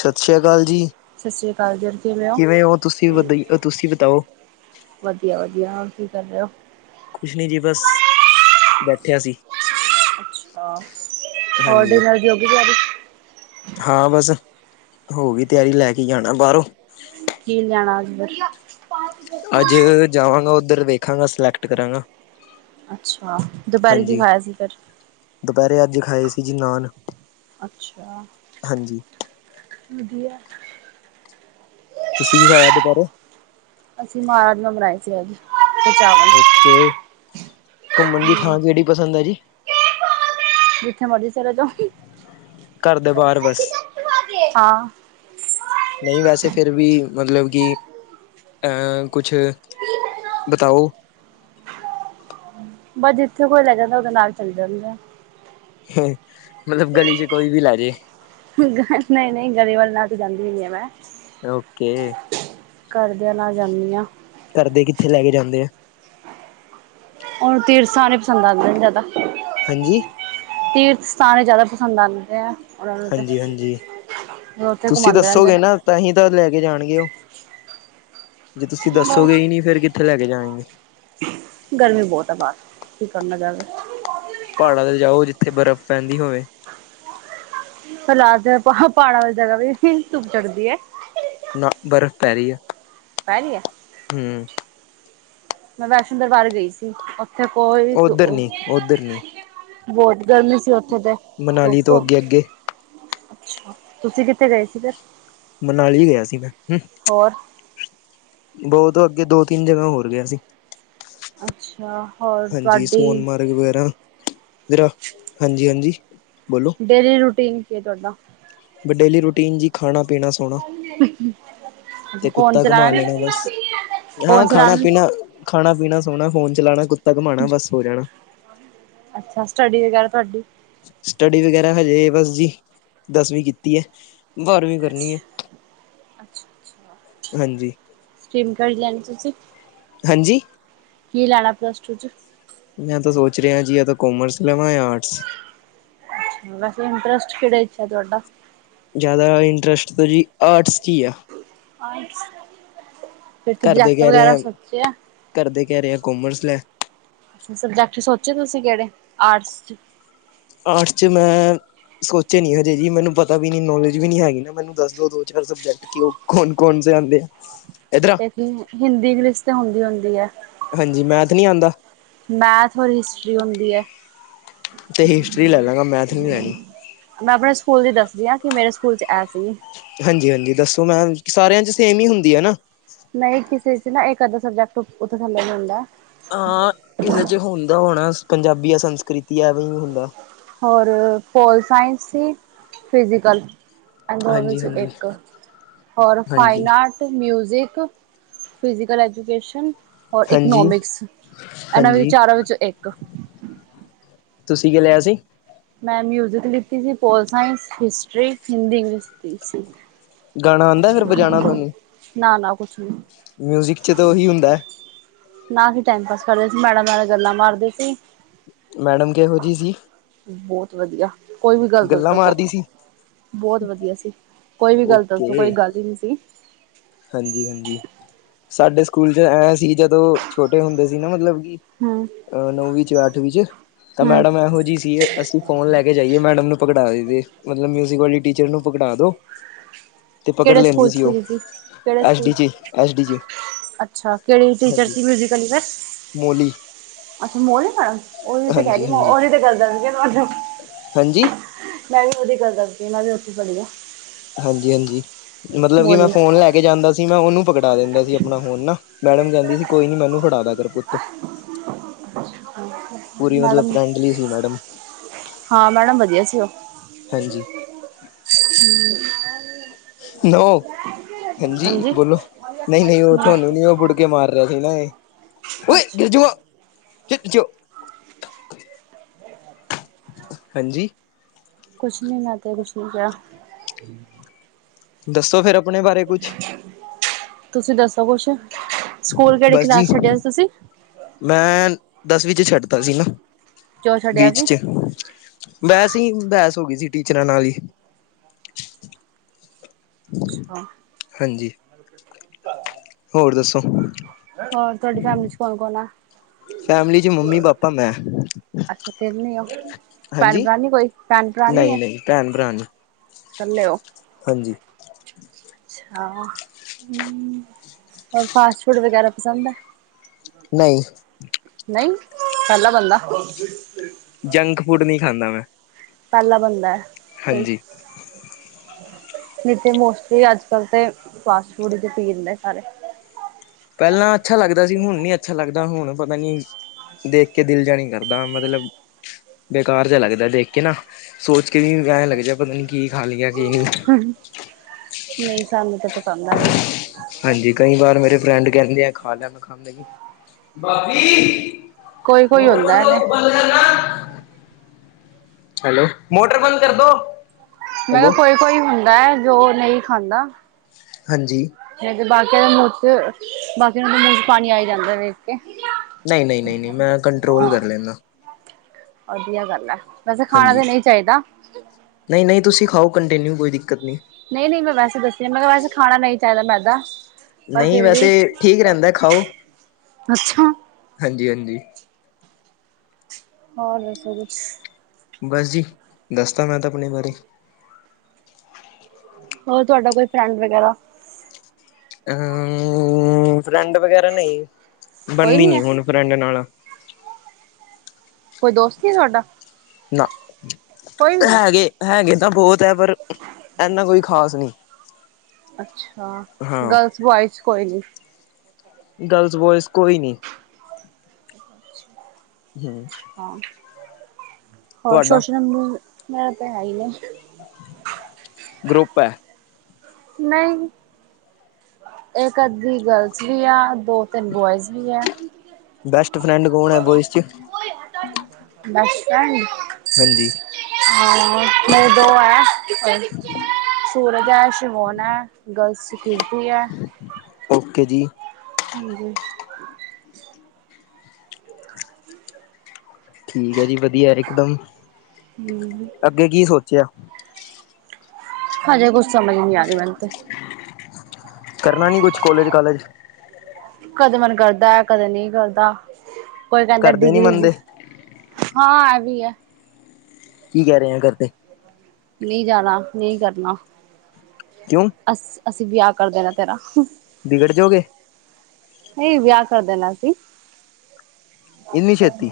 ਸਤਿ ਸ਼੍ਰੀ ਅਕਾਲ ਜੀ। ਸਤਿ ਸ਼੍ਰੀ ਅਕਾਲ ਜੀ ਹੋਰ ਕਿਵੇਂ ਓ। ਕਿਵੇਂ ਹੋ ਤੁਸੀ - ਤੁਸੀਂ ਬਤਾਓ? ਵਧੀਆ- ਵਧੀਆ ਹੋਰ ਕੀ ਕਰ ਰਹੇ ਹੋ? ਕੁਛ ਨਹੀਂ ਜੀ ਬਸ, ਬੈਠਿਆ ਸੀ। ਹੋਰ ਹਾਂਜੀ ਡਿਨਰ [unintelligible] ਹਾਂ ਬਸ, ਹੋ ਗਈ ਤਿਆਰੀ ਲੈ ਕੇ ਈ ਜਾਣਾ ਬਾਹਰੋਂ। ਕੀ ਲਿਜਾਣਾ [unintelligible] ਅੱਜ, ਜਾਵਾਂਗਾ ਉੱਧਰ ਦੇਖਾਗਾ, ਸਿਲੈਕਟ ਕਰਾਂਗਾ। ਅੱਛਾ, ਦੁਪਹਿਰੇ ਕੀ ਹਾਂਜੀ ਖਾਇਆ ਸੀ ਫਿਰ। ਦੁਪਹਿਰੇ ਅੱਜ ਖਾਏ ਸੀ ਜੀ ਨਾਨ। ਅੱਛਾ, ਹਾਂਜੀ ਵਧੀਆ। ਤੁਸੀਂ ਕੀ ਖਾਇਆ ਦੁਪਿਹਰੇ? ਅਸੀਂ ਮਹਾਰਾਜ ਨੇ ਬਣਾਏ ਸੀ ਅੱਜ ਤੇ ਚਾਵਲ ਓਕੇ, ਘੁੰਮਣ ਦੀ ਥਾਂ ਹੂੰ, ਕਿਹੜੀ ਪਸੰਦ ਆ ਜੀ। ਜਿੱਥੇ ਮਰਜੀ ਚਲੇ ਜਾਓ। ਘਰ ਦੇ ਬਾਹਰ ਬਸ। ਹਾਂ। ਨਹੀਂ ਵੈਸੇ ਫਿਰ ਵੀ, ਮਤਲਬ ਕਿ, ਅਹ ਕੁਛ ਬਤਾਓ। ਬਸ ਜਿੱਥੇ ਕੋਈ ਲੈ ਜਾਂਦਾ ਉਹਦੇ ਨਾਲ ਚੱਲ ਜਾਂਦੇ ਆ ਮਤਲਬ ਗਲੀ ਚ ਕੋਈ ਵੀ ਲੈ ਜੇ। ਨਹੀਂ- ਨਹੀਂ ਗਲੀ ਵਾਲੇ ਨਾਲ ਤੇ ਜਾਂਦੀ ਨੀ ਆ ਮੈਂ। ਓਕੇ। ਘਰਦਿਆਂ ਨਾਲ ਜਾਂਦੀ ਹਾਂ। ਘਰ ਦੇ ਕਿੱਥੇ ਲੈ ਕੇ ਜਾਂਦੇ ਆ? ਉਹਨੂੰ ਤੀਰਥ ਸਥਾਨ ਹੀ ਪਸੰਦ ਆਦੇ ਨੇ ਜ਼ਿਆਦਾ। ਹਾਂਜੀ। ਤੀਰਥ ਸਥਾਨ ਹੀ ਜ਼ਿਆਦਾ ਪਸੰਦ ਆਉਂਦੇ ਆ। ਉਹਨਾਂ ਨੂੰ ਤਾਂ ਹਾਂਜੀ-ਹਾਂਜੀ ਉਹ ਉੱਥੇ ਤੁਸੀਂ ਘਮਾਉਂਦੇ ਰਹਿੰਦੇ ਦੱਸੋਗੇ ਨੇ। ਨਾ ਤਾਂਹੀ ਤਾਂ ਲੈ ਕੇ ਜਾਣਗੇ ਉਹ, ਜੇ ਤੁਸੀਂ ਬਸ ਦੱਸੋਗੇ ਨਹੀਂ ਫੇਰ ਕਿੱਥੇ ਲੈ ਕੇ ਜਾਣਗੇ? ਗਰਮੀ ਬਹੁਤ ਹੈ ਬਾਹਰ, ਕੀ ਕਰਨਾ ਜਾਕੇ। ਪਹਾੜਾਂ ਤੇ ਜਾਓ ਜਿੱਥੇ ਬਰਫ਼ ਪੈਂਦੀ ਹੋਵੇ। ਹਾਲਾਤ ਆ ਪਹਾੜਾ ਵਾਲੀ ਜਗ੍ਹਾ ਤੇ ਵੀ ਧੁੱਪ ਚੜਦੀ ਹੈ। ਨਾ ਬਰਫ਼ ਪੈ ਰਹੀ ਆ। ਪੈ ਰਹੀ ਆ। ਹਮ। ਮੈਂ ਵੈਸ਼ਨੋ ਦਰਬਾਰ ਗਈ ਸੀ ਉੱਥੇ ਕੋਈ ਉੱਧਰ ਨੀ ਉੱਧਰ ਨੀ ਬਹੁਤ ਗਰਮੀ ਸੀ ਉੱਥੇ ਤੇ ਤਾਂ ਮਨਾਲੀ ਤੋਂ ਧੁੱਪ ਅੱਗੇ-ਅੱਗੇ ਅੱਛਾ, ਤੁਸੀਂ ਕਿੱਥੇ ਗਏ ਸੀ ਫਿਰ? ਮਨਾਲੀ ਗਿਆ ਸੀ, ਮੈਂ ਹੂੰ ਹੋਰ ਬਹੁਤ ਅੱਗੇ ਦੋ-ਤਿੰਨ ਜਗ੍ਹਾ ਹੋਰ ਗਿਆ ਸੀ। ਅੱਛਾ! ਹੋਰ ਹਾਂਜੀ, ਤੁਹਾਡੀ ਸੋਨਮਾਰਗ ਵਗੈਰਾ, ਇਧਰ ਆ ਹਾਂਜੀ-ਹਾਂਜੀ ਬੋਲੋ। ਡੇਲੀ ਰੂਟੀਨ ਕੀ ਏ ਤੁਹਾਡਾ? ਬ ਡੇਲੀ ਰੂਟੀਨ ਜੀ ਖਾਣਾ-ਪੀਣਾ, ਸੋ ਸੋਣਾ ਅੱਛਾ ਤੇ ਫੋਨ ਕੁੱਤਾ ਘਮਾ ਲੈਣਾ ਚਲਾਣਾ ਬਸ ਹਾਂ ਫੋਨ ਚਲਾਣਾ ਖਾਣਾ-ਪੀਣਾ ਖਾਣਾ- ਪੀਣਾ, ਸੋਹਣਾ, ਫੋਨ ਚਲਾਣਾ, ਕੁੱਤਾ ਘੁੰਮਾਣਾ ਬਸ ਸੋ ਜਾਣਾ ਅੱਛਾ, ਸਟੱਡੀ ਵਗੈਰਾ ਤੁਹਾਡੀ? ਸਟੱਡੀ ਵਗੈਰਾ ਹਜੇ ਬਸ ਜੀ, ਦਸਵੀਂ ਕੀਤੀ ਐ। ਬਾਰਵੀਂ ਕਰਨੀ ਐ, ਹਾਂਜੀ। ਸਿਮ ਕਿਹੜੀ ਲੈਣੀ ਤੁਸੀਂ? ਹਾਂਜੀ। ਕੀ ਲੈਣਾਂ ਪਲੱਸ-ਟੂ 'ਚ'? ਮੈਂ ਤਾਂ ਸੋਚ ਰਿਹਾ ਜੀ ਜਾਂ ਤਾਂ ਕੋਮਰਸ ਲੈਵਾਂ ਜਾਂ ਆਰਟਸ। ਵੈਸੇ ਇੰਟਰਸਟ ਕਿਹੜੇ 'ਚ' ਆ ਤੁਹਾਡਾ? ਜ਼ਿਆਦਾ ਇੰਟਰਸਟ ਤਾਂ ਜੀ ਆਰਟਸ 'ਚ' ਈ ਆ। ਆਰਟਸ ਫਿਰ ਘਰਦੇ ਸਬਜੈਕਟ ਕਹਿ ਰਏ ਵਗੈਰਾ ਆ, ਸੋਚਿਆ ਘਰਦੇ ਕਹਿ ਰਏ ਆ ਕੋਮਰਸ ਲੈ। ਫਿਰ ਸਬਜੈਕਟ ਸੋਚੇ ਤੁਸੀਂ ਕਿਹੜੇ ਆਰਟਸ 'ਚ'? ਆਰਟਸ 'ਚ' ਮੈਂ ਸੋਚੇ ਨੀ ਹਜੇ ਜੀ, ਮੈਨੂੰ ਪਤਾ ਵੀ ਨੌਲੇਜ ਵੀ ਨੀ ਹੈਗੀ ਨਾ ਮੈਨੂੰ ਦੱਸ ਦੋ, ਦੋ-ਚਾਰ ਸਬਜੈਕਟ ਕਿ ਉਹ ਕੌਣ- ਕੌਣ ਸੇ ਆਂਦੇ ਆ। ਇਧਰ ਇੱਕ ਹਿੰਦੀ, ਇੰਗਲਿਸ਼ ਤੇ ਹੁੰਦੀ- ਹੁੰਦੀ ਐ। ਹਾਂਜੀ, ਮੈਥ ਨੀ ਆਦਾ ਮੈਥ ਔਰ ਹਿਸਟਰੀ ਹੁੰਦੀ ਐ। ਤੇ ਹਿਸਟਰੀ ਲੈ ਲਾ। ਮੈਂ ਆਪਣੇ ਸਕੂਲ ਦੀ ਦੱਸਦੀ ਆ ਕਿ ਮੇਰੇ ਸਕੂਲ 'ਚ' ਐ ਸੀ। ਹਾਂਜੀ-ਹਾਂਜੀ ਦੱਸੋ ਮੈਂਮ ਸਾਰਿਆਂ 'ਚ' ਸੇਮ ਹੀ ਹੁੰਦੀ ਐ ਨਾ। ਨਹੀਂ ਕਿਸੇ 'ਚ' ਨਾ ਇੱਕ ਅੱਧਾ ਸਬਜੈਕਟ ਉੱਤੇ- ਥੱਲੇ ਵੀ ਹੁੰਦਾ ਹਾਂ, ਕਿਸੇ 'ਚ' ਹੁੰਦਾ ਹੋਣਾ ਪੰਜਾਬੀ ਆ ਸੰਸਕ੍ਰਿਤੀ ਐਵੇਂ ਹੁੰਦਾ। ਹੋਰ, ਪੋਲ-ਸਾਇੰਸ ਸੀ, ਫਿਜ਼ੀਕਲ ਇਹਨਾਂ ਦੋਵਾਂ ਹਾਂਜੀ ਵਿੱਚੋਂ ਹਾਂਜੀ ਇੱਕ ਹੋਰ ਹਾਂਜੀ ਫਾਈਨਾਟ ਮਿਊਜ਼ਿਕ, ਫਿਜੀਕਲ ਐਜੂਕੇਸ਼ਨ ਔਰ ਹਾਂਜੀ ਇਕਨੋਮਿਕਸ, ਇਹਨਾਂ ਹਾਂਜੀ ਵਿੱਚ ਚਾਰਾਂ ਵਿੱਚੋਂ ਇੱਕ ਤੁਸੀਂ ਕਿ ਲਿਆ ਸੀ? ਮੈਂ ਮਿਊਜਿਕ ਲਿਤੀ ਸੀ pol science, history, Hindi, English ਦੀ ਸੀ। ਗਾਣਾ ਆਦਾਂ ਫਿਰ ਬਜਾਣਾ ਥੋਨੂੰ? ਨਾ-ਨਾ ਕੁਛ ਨੀ। ਮਿਊਜਿਕ 'ਚ' ਤਾਂ ਉਹੀ ਹੁੰਦਾ ਹੈ। ਨਾ ਅਸੀਂ ਟਾਈਮ ਪਾਸ ਕਰਦੇ ਸੀ ਮੈਡਮ ਨਾਲ ਗੱਲਾਂ ਮਾਰਦੇ ਸੀ। ਮੈਡਮ ਕਿਹੋ ਜਿਹੀ ਸੀ? ਬਹੁਤ ਵਧੀਆ। ਕੋਈ ਵੀ ਗੱਲ ਦੱਸ ਗੱਲਾਂ ਦੋ ਮਾਰਦੀ ਸੀ। ਬਹੁਤ ਵਧੀਆ ਸੀ। ਕੋਈ ਵੀ ਗਲਤ ਦੱਸ ਦੋ ਕੋਈ ਗੱਲ ਹੀ ਈ ਨੀ ਸੀ। ਹਾਂਜੀ-ਹਾਂਜੀ। ਸਾਡੇ ਸਕੂਲ ਚ ਐ ਸੀ ਜਦੋਂ ਛੋਟੇ ਹੁੰਦੇ ਸੀ ਨਾ ਮਤਲਬ ਕਿ ਹਮ। ਅ ਨੌਵੀ ਚ ਅੱਠਵੀ ਚ ਤਾਂ ਮੈਡਮ ਇਹੋ ਜਿਹੀ ਸੀ ਅਸੀ ਫੋਨ ਲੈ ਕੇ ਜਾਈਏ। ਮੈਡਮ ਨੂੰ ਪਗੜਾ ਦੇ ਮਤਲਬ ਮਿਊਜ਼ਿਕ ਵਾਲੀ ਟੀਚਰ ਨੂੰ ਪਗੜਾ ਦੋ। ਤੇ ਪਕੜ ਕਿਹੜੇ ਲੈਂਦੀ ਸਕੂਲ ਸੀ ਉਹ। ਤੁਸੀਂ ਕਿਹੜੇ S school D G S D G ਅੱਛਾ ਕਿਹੜੀ ਟੀਚਰ ਹਾਂਜੀ ਸੀ ਮਿਊਜ਼ੀਕਲੀ ਫਿਰ ਮੋਲੀ। ਅੱਛਾ, ਮੋਲੀ ਮੈਮ ਉਹ ਵੀ ਤੇ ਕਹਿ ਹਾਂਜੀ ਰਹੀ ਹਾਂਜੀ ਉਹੀ ਤੇ ਗੱਲ ਕਰਨ ਤੁ ਹਾਂਜੀ। ਮੈਂ ਵੀ ਉਹਦੀ ਗੱਲ ਕਰਦੀ। ਮੈਂ ਵੀ ਉੱਥੇ ਪੜ੍ਹੀ ਆ। ਹਾਂਜੀ- ਹਾਂਜੀ, ਮਤਲਬ ਕਿ ਮੈਂ ਮੋਹਾਲੀ ਫੋਨ ਲੈ ਕੇ ਜਾਂਦਾ ਸੀ ਮੈਂ ਉਹਨੂੰ ਪਕੜ ਫੜਾ ਦਿੰਦਾ ਸੀ ਆਪਣਾ ਫੋਨ ਨਾ, ਮੈਡਮ ਕਹਿੰਦੀ ਸੀ। ਕੋਈ ਨੀ ਮੈਨੂੰ ਫੜਾਦਾ ਕਰ ਪੁੱਤ। ਪੂਰੀ ਮਤਲਬ ਮੈਡਮ, ਫਰੈਂਡਲੀ ਸੀ ਮੈਡਮ ਹਾਂ ਮੈਡਮ ਵਧੀਆ ਸੀ ਉਹ। ਹਾਂਜੀ। ਹਮ। [inaudible] ਹਾਂਜੀ। ਬੋਲੋ ਨਹੀਂ-ਨਹੀਂ। ਉਹ ਤੁਹਾਨੂੰ ਨੀ ਉਹ ਬੁੜ ਕੇ ਮਾਰ ਰਿਹਾ ਸੀ ਨਾ ਇਹ। ਅੱਛਾ। ਚ ਜੋ ਹੈਜੀ। ਕੁਛ ਨੀ ਮੈਂ ਤਾਂ ਕੁੱਝ ਨਹੀਂ ਕਿਹਾ। ਦੱਸੋ ਫੇਰ ਆਪਣੇ ਬਾਰੇ। ਕੁਛ ਤੁਸੀਂ ਦੱਸੋ ਕੁਛ, ਸਕੂਲ ਕਿਹੜੀ ਬਸ ਜੀ ਕਲਾਸ ਛੱਡਿਆ ਸੀ ਤੁਸੀਂ? ਮੈਂ ਦਸਵੀਂ ਚ ਛੱਡਦਾ ਸੀ ਨਾ, ਜੋ ਛੱਡਿਆ ਬੀਚ ਸੀ ਚ। ਵੈਸੇ ਹੀ ਬਹਿਸ ਹੋ ਗਈ ਸੀ ਟੀਚਰਾਂ ਨਾਲ ਹੀ। ਅੱਛਾ। ਹਾਂਜੀ, ਹੋਰ ਦੱਸੋ? ਹੋਰ ਤੁਹਾਡੇ ਘਰ ਚ ਕੌਣ-ਕੌਣ ਆ। ਫੈਮਲੀ 'ਚ ਮੰਮੀ-ਪਾਪਾ, ਮੈਂ। ਅੱਛਾ ਤਿੰਨ ਹੀ ਓ, ਭੈਣ ਹਾਂਜੀ ਭਰਾਣੀ ਨੀ ਕੋਈ ਭੈਣ ਭਰਾ ਨੀ ਨਹੀਂ ਐ। ਨਹੀਂ ਭੈਣ ਭਰਾ ਨੀ ਇਕੱਲੇ ਓ। ਹਾਂਜੀ। ਅੱਛਾ ਹਮ, ਹੋਰ ਫਾਸਟ ਫੂਡ ਵਗੈਰਾ ਪਸੰਦ ਏ। ਨਹੀਂ। ਨਹੀਂ, ਪਹਿਲਾ ਬੰਦਾ। ਜੰਕ ਫੂਡ ਨਹੀਂ ਖਾਂਦਾ ਮੈਂ। ਪਹਿਲਾ ਬੰਦਾ ਏ। ਹਾਂਜੀ ਨਹੀਂ ਤੇ ਮੋਸਟਲੀ ਅੱਜ-ਕੱਲ੍ਹ ਤੇ, ਫਾਸਟ ਫੂਡ ਹੀ ਤੇ ਪੀ ਦਿੰਦੇ ਸਾਰੇ। ਪਹਿਲਾਂ ਅੱਛਾ ਲੱਗਦਾ ਸੀ। ਹੁਣ ਨੀ ਅੱਛਾ ਲੱਗਦਾ ਹੁਣ ਪਤਾ ਨੀ ਦੇਖ ਕੇ ਦਿਲ ਜਾਣੀ ਨਹੀਂ ਕਰਦਾ ਮਤਲਬ ਬੇਕਾਰ ਜਿਹਾ ਲੱਗਦਾ ਦੇਖ ਕੇ ਨਾ, ਸੋਚ ਕੇ ਵੀ ਐ ਲੱਗ ਜਾ ਪਤਾ ਨੀ ਕੀ ਖਾ ਲਿਆ ਕੀ ਨਹੀਂ। ਨਹੀਂ, ਸਾਨੂੰ ਤਾਂ ਪਸੰਦ ਆਵੇ। ਹਾਂਜੀ ਕਈ ਵਾਰ ਮੇਰੇ ਫਰੈਂਡ ਕਹਿੰਦੇ ਆ ਖਾ ਲੈ ਮੈਂ ਖਾਂਦਾ ਹੀ ਨਹੀਂ। ਮ ਕੋਈ ਕੋਈ ਹੁੰਦਾ ਹੈ ਨੇ [unintelligible] ਹੈਲੋ, ਮੋਟਰ ਬੰਦ ਕਰਦੋ। ਮੈਂ ਕਿਹਾ ਕੋਈ- ਕੋਈ ਹੁੰਦਾ, ਜੋ ਨਹੀਂ ਖਾਂਦਾ। ਹਾਂਜੀ। ਬਾਕੀਆਂ ਦੇ ਮੂੰਹ ਚ, ਬਾਕੀਆਂ ਦੇ ਮੂੰਹ ਚ ਪਾਣੀ ਆਈ ਜਾਂਦਾ ਵੇਖ ਕੇ। ਨਹੀਂ- ਨਹੀਂ- ਨਹੀਂ- ਨਹੀਂ, ਮੈਂ ਕੰਟਰੋਲ ਕਰ ਲੈਂਦਾ। ਵਧੀਆ ਗੱਲ ਹੈ, ਵੈਸੇ ਖਾਣਾ ਤਾਂ ਹਾਂਜੀ ਨਹੀਂ ਚਾਹੀਦਾ। ਨਹੀਂ- ਨਹੀਂ ਤੁਸੀਂ ਖਾਓ ਕੰਟੀਨਿਊ ਕੋਈ ਦਿੱਕਤ ਨਹੀਂ। ਨਹੀਂ- ਨਹੀਂ ਮੈਂ ਵੈਸੇ ਦੱਸਦੀ ਮੈਂ ਕਿਹਾ ਵੈਸੇ ਖਾਣਾ ਨਹੀਂ ਚਾਹੀਦਾ ਮੈਂਦਾ। ਨਹੀਂ ਵੈਸੇ, ਠੀਕ ਰਹਿੰਦਾ ਖਾਓ, ਅੱਛਾ ਹਾਂਜੀ- ਹਾਂਜੀ ਹੋਰ ਦੱਸੋ ਜੀ? ਬਸ ਜੀ, ਦੱਸਤਾ ਮੈਂ ਤਾਂ ਆਪਣੇ ਬਾਰੇ। ਹੋਰ ਤੁਹਾਡਾ ਕੋਈ ਫਰੈਂਡ ਵਗੈਰਾ। ਅਮ ਫਰੈਂਡ ਵਗੈਰਾ ਨਹੀਂ, ਕੋਈ ਬਣਦੀ ਨੀ ਹੈ ਹੁਣ ਫਰੈਂਡ ਨਾਲ਼ ਕੋਈ ਦੋਸਤ ਨੀ ਆ ਤੁਹਾਡਾ? ਨਾ ਕੋਈ ਵੀ ਨੀ ਹੈਗੇ, ਹੈਗੇ ਤਾਂ ਬਹੁਤ ਆ ਪਰ ਏਨਾ ਕੋਈ ਖ਼ਾਸ ਨੀ। ਅੱਛਾ, ਹਾਂ ਗਰਲਜ਼ - ਬੋਆਇਜ਼ ਕੋਈ ਨੀ। ਗਰਲਜ਼ -ਬੋਆਇਜ਼ ਕੋਈ ਨੀ। ਹਾਂ ਹਾਂ, ਹੋਰ ਸੋਚਣਾ ਪਊ ਮੈਂ ਤਾਂ ਹੈ ਈ ਨੀ। ਗਰੁੱਪ ਐ। ਨਹੀਂ ਇੱਕ ਅੱਧੀ ਗਰਲਜ਼ ਵੀ ਆ ਦੋ ਦੋ -ਤਿੰਨ ਬੋਆਇਜ਼ ਵੀ ਆ। ਬੈਸਟ ਫਰੈਂਡ ਕੌਣ ਹੈ ਬੋਇਸ ਚ ਬੱਸ ਸਟੈਂਡ। ਹਾਂਜੀ। ਹਾਂ ਮੇਰੇ ਦੋ ਆ। ਸੂਰਜ ਆ, ਸ਼ਿਮੋਣਾ ਗਰਲਜ਼ ਕੀਰਤੀ ਆ। ਓਕੇ ਜੀ। ਹਾਂਜੀ। ਠੀਕ ਏ ਜੀ ਵਧੀਆ ਇਕ ਦਮ। ਹੂੰ -ਹੂੰ। ਅੱਗੇ ਕੀ ਸੋਚਿਆ? ਹਜੇ ਕੁੱਛ ਸਮਝ ਨੀ ਆ ਰਹੀ ਮੈਨੂੰ ਤੇ। ਕਰਨਾ ਨੀ ਕੁਛ ਕੌਲਜ- ਕਾਲਜ? ਕਦੇ ਮਨ ਕਰਦਾ, ਕਦੇ ਨਹੀਂ ਕਰਦਾ ਕੋਈ ਕਹਿੰਦਾ ਘਰਦੇ ਨੀ ਡਿਗਰੀ ਜ ਮੰਨਦੇ ਹਾਂ, ਐ ਵੀ ਆ। ਕੀ ਕਹਿ ਰਹੇ ਆ ਘਰ ਤੇ? ਨਹੀਂ ਜਾਣਾ, ਨਹੀਂ ਕਰਨਾ। ਕਿਉਂ? ਅਸ - ਅਸੀਂ ਵਿਆਹ ਕਰ ਦੇਣਾ ਤੇਰਾ। ਵਿਗੜ ਜੋ ਗੇ। ਨਹੀਂ, ਵਿਆਹ ਕਰ ਦੇਣਾ ਅਸੀਂ। ਇੰਨੀ ਛੇਤੀ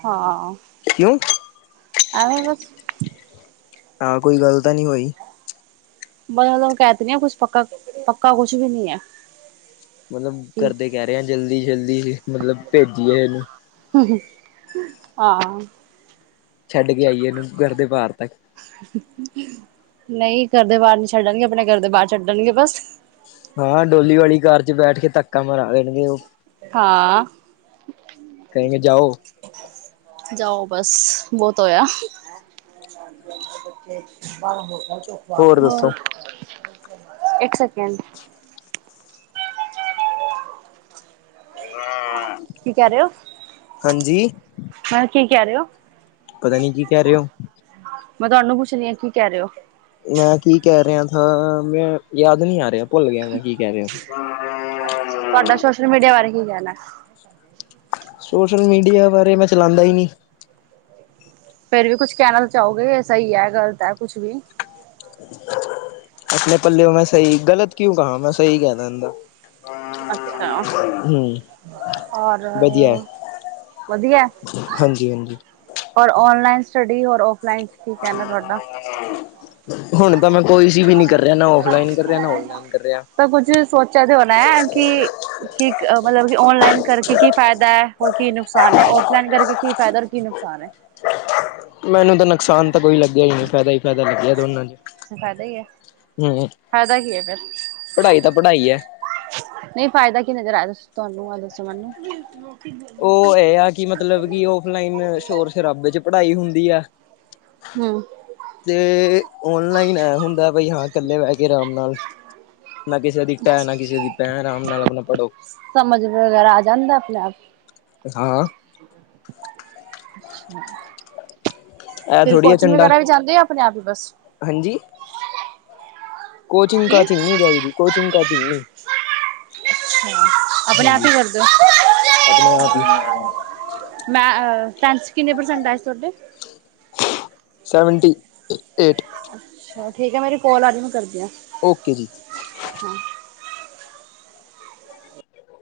[inaudible] ਹਾਂ ਕਿਉਂ? ਐਂਵੇ ਬਸ। ਆ, ਕੋਈ ਗੱਲ ਤਾਂ ਨੀ ਹੋਈ। ਮਤਲਬ ਕਹਿ ਦਨੇ ਆ ਕੁਛ ਪੱਕਾ, ਪੱਕਾ ਕੁਛ ਵੀ ਨੀ ਐ। ਮਤਲਬ ਘਰ ਦੇ ਕਹਿ ਰਹੇ ਐਂ, ਜਲਦੀ -ਜਲਦੀ ਮਤਲਬ ਭੇਜੀਏ। ਹੂੰ ਹਾਂ ਛੱਡ ਕੇ ਆਈਏ ਇਹਨੂੰ ਘਰ ਦੇ ਬਾਹਰ ਤੱਕ। ਨਹੀਂ, ਘਰ ਦੇ ਬਾਹਰ ਨੀ ਛੱਡਣਗੇ ਆਪਣੇ ਘਰ ਦੇ ਬਾਹਰ ਛੱਡਣਗੇ ਬਸ ਹਾਂ, ਡੋਲੀ ਵਾਲੀ ਕਾਰ 'ਚ ਬੈਠ ਕੇ ਧੱਕਾ ਮਰਾ ਦੇਣਗੇ ਉਹ ਹਾਂ ਕਹਿਣਗੇ ਜਾਓ ਜਾਓ ਬਸ, ਬਹੁਤ ਹੋਇਆ। [inaudible] ਹੋਰ, ਇੱਕ ਸੈਕਿੰਡ [unintelligible] ਕੀ ਕਹਿ ਰਹੇ? ਹਾਂਜੀ ਹਾਂ, ਕੀ ਕਹਿ ਰਹੇ ਹੋ? ਪਤਾ ਨੀ ਕੀ ਕਹਿ ਰਹੇ ਓ। ਮੈਂ ਤੁਹਾਨੂੰ ਪੁੱਛਨੀ ਆ ਕੀ ਕਹਿ ਰਹੇ ਓ। ਮੈਂ ਕੀ ਕਹਿ ਰਿਹਾ ਥਾ ਮੈਂ, ਯਾਦ ਨੀ ਆ ਰਿਹਾ ਭੁੱਲ ਗਿਆ ਮੈਂ ਕੀ ਕਹਿ ਰਿਹਾ ਸੀ। ਤੁਹਾਡਾ ਸੋਸ਼ਲ ਮੀਡੀਆ ਬਾਰੇ ਕੀ ਕਹਿਣਾ? ਸੋਸ਼ਲ ਮੀਡੀਆ ਬਾਰੇ ਮੈਂ ਚਲਾਂਦਾ ਈ ਨੀ। ਫੇਰ ਵੀ ਕੁਛ ਕਹਿਣਾ ਤਾਂ ਚਾਹੋਗੇ ਸਹੀ ਐ ਗ਼ਲਤ ਐ ਕੁਛ ਵੀ ਆਪਣੇ ਪੱਲਿਓ ਮੈਂ ਸਹੀ ਗਲਤ ਕਿਉਂ ਕਹਾ ਮੈਂ ਸਹੀ ਕਹਿਦਾ ਗਾ ਅੱਛਾ, ਔਰ ਵਧੀਆ ਹਾਂਜੀ-ਹਾਂਜੀ। ਔਰ ਔਨਲਾਈਨ ਸਟੱਡੀ ਔਰ ਔਫਲਾਈਨ ਕੀ ਕਹਿਣਾ ਤੁਹਾਡਾ? ਹੁਣ ਤਾਂ ਮੈਂ ਕੋਈ ਸੀ ਵੀ ਨੀ ਕਰ ਰਿਹਾ ਨਾ ਔਫਲਾਈਨ ਕਰ ਰਿਹਾ ਨਾ ਔਨਲਾਈਨ ਕਰ ਰਿਆ ਤਾਂ ਕੁੱਝ ਸੋਚਿਆ ਤੇ ਹੋਣਾ ਐ ਕਿ ਕੀ ਮਤਲਬ ਕਿ ਔਨਲਾਈਨ ਕਰਕੇ ਕੀ ਫਾਇਦਾ ਐ? ਔਰ ਕੀ ਨੁਕਸਾਨ ਔਫਲਾਈਨ ਕਰਕੇ ਕੀ ਫਾਇਦਾ ਔਰ ਕੀ ਨੁਕਸਾਨ ਐ? ਮੈਨੂੰ ਤਾਂ ਨੁਕਸਾਨ ਤਾਂ ਕੋਈ ਲੱਗਿਆ ਈ ਨਹੀਂ ਫਾਇਦਾ ਹੀ ਫਾਇਦਾ ਲੱਗਿਆ ਦੋਨਾ 'ਚ ਫਾਇਦਾ ਹੀ ਹੈ ਹਮ, ਫਾਇਦਾ ਕੀ ਹੈ ਫਿਰ ਪੜ੍ਹਾਈ ਤਾਂ ਪੜ੍ਹਾਈ ਐ। ਨਹੀਂ ਫਾਇਦਾ ਕਿਵੇਂ ਨਜ਼ਰ ਆਇਆ ਤੁਹਾਨੂੰ ਆ ਦੱਸੋ ਮੈਨੂੰ? ਉਹ ਇਹ ਆ ਕਿ ਮਤਲਬ ਕਿ ਓਫਲਾਈਨ ਸ਼ੋਰ -ਸ਼ਰਾਬੇ ਚ ਪੜ੍ਹਾਈ ਹੁੰਦੀ ਆ। ਹਮ। ਤੇ ਓਨਲਾਈਨ ਐ ਹੁੰਦਾ ਬਈ ਹਾਂ ਇਕੱਲੇ ਬਹਿ ਕੇ ਆਰਾਮ ਨਾਲ। ਨਾ ਕਿਸੇ ਦੀ ਟੈ ਨਾ ਕਿਸੇ ਦੀ ਪੈ ਆਰਾਮ ਨਾਲ ਆਪਣਾ ਪੜ੍ਹੋ। ਸਮਝ ਵਗੈਰਾ ਆ ਜਾਂਦਾ ਆਪਣੇ ਆਪ ਹਾਂ। [inaudible] ਇਹ ਫਿਰ ਥੋੜ੍ਹੀ ਆ ਕੋਚਿੰਗ ਝੰਡਾ ਵਗੈਰਾ ਵੀ ਜਾਂਦੇ ਓ ਜਾ ਆਪਣੇ ਈ ਬਸ ਹਾਂਜੀ। ਕੋਚਿੰਗ ਕੀ? -ਕਾਚਿੰਗ ਨਹੀਂ ਜਾਈਦੀ ਕੋਚਿੰਗ ਅੱਛਾ, -ਕਾਚਿੰਗ ਨਹੀਂ ਹਮ ਆਪਣੇ ਆਪ ਹਾਂਜੀ ਹੀ ਕਰਦੇ ਓ? ਆਪਣੇ ਆਪ ਹੀ ਮੈਂ ਟੈਂਨਥ ਚ ਕਿੰਨੇ ਪ੍ਰਸੈਂਟ ਆਏ ਸੀ ਤੁਹਾਡੇ? Seventy eight. ਅੱਛਾ, ਠੀਕ ਹੈ ਮੇਰੀ ਕੋਲ ਆ ਰਹੀ ਮੈਂ ਕਰਦੀ ਆ। ਓਕੇ ਜੀ। ਹਮ।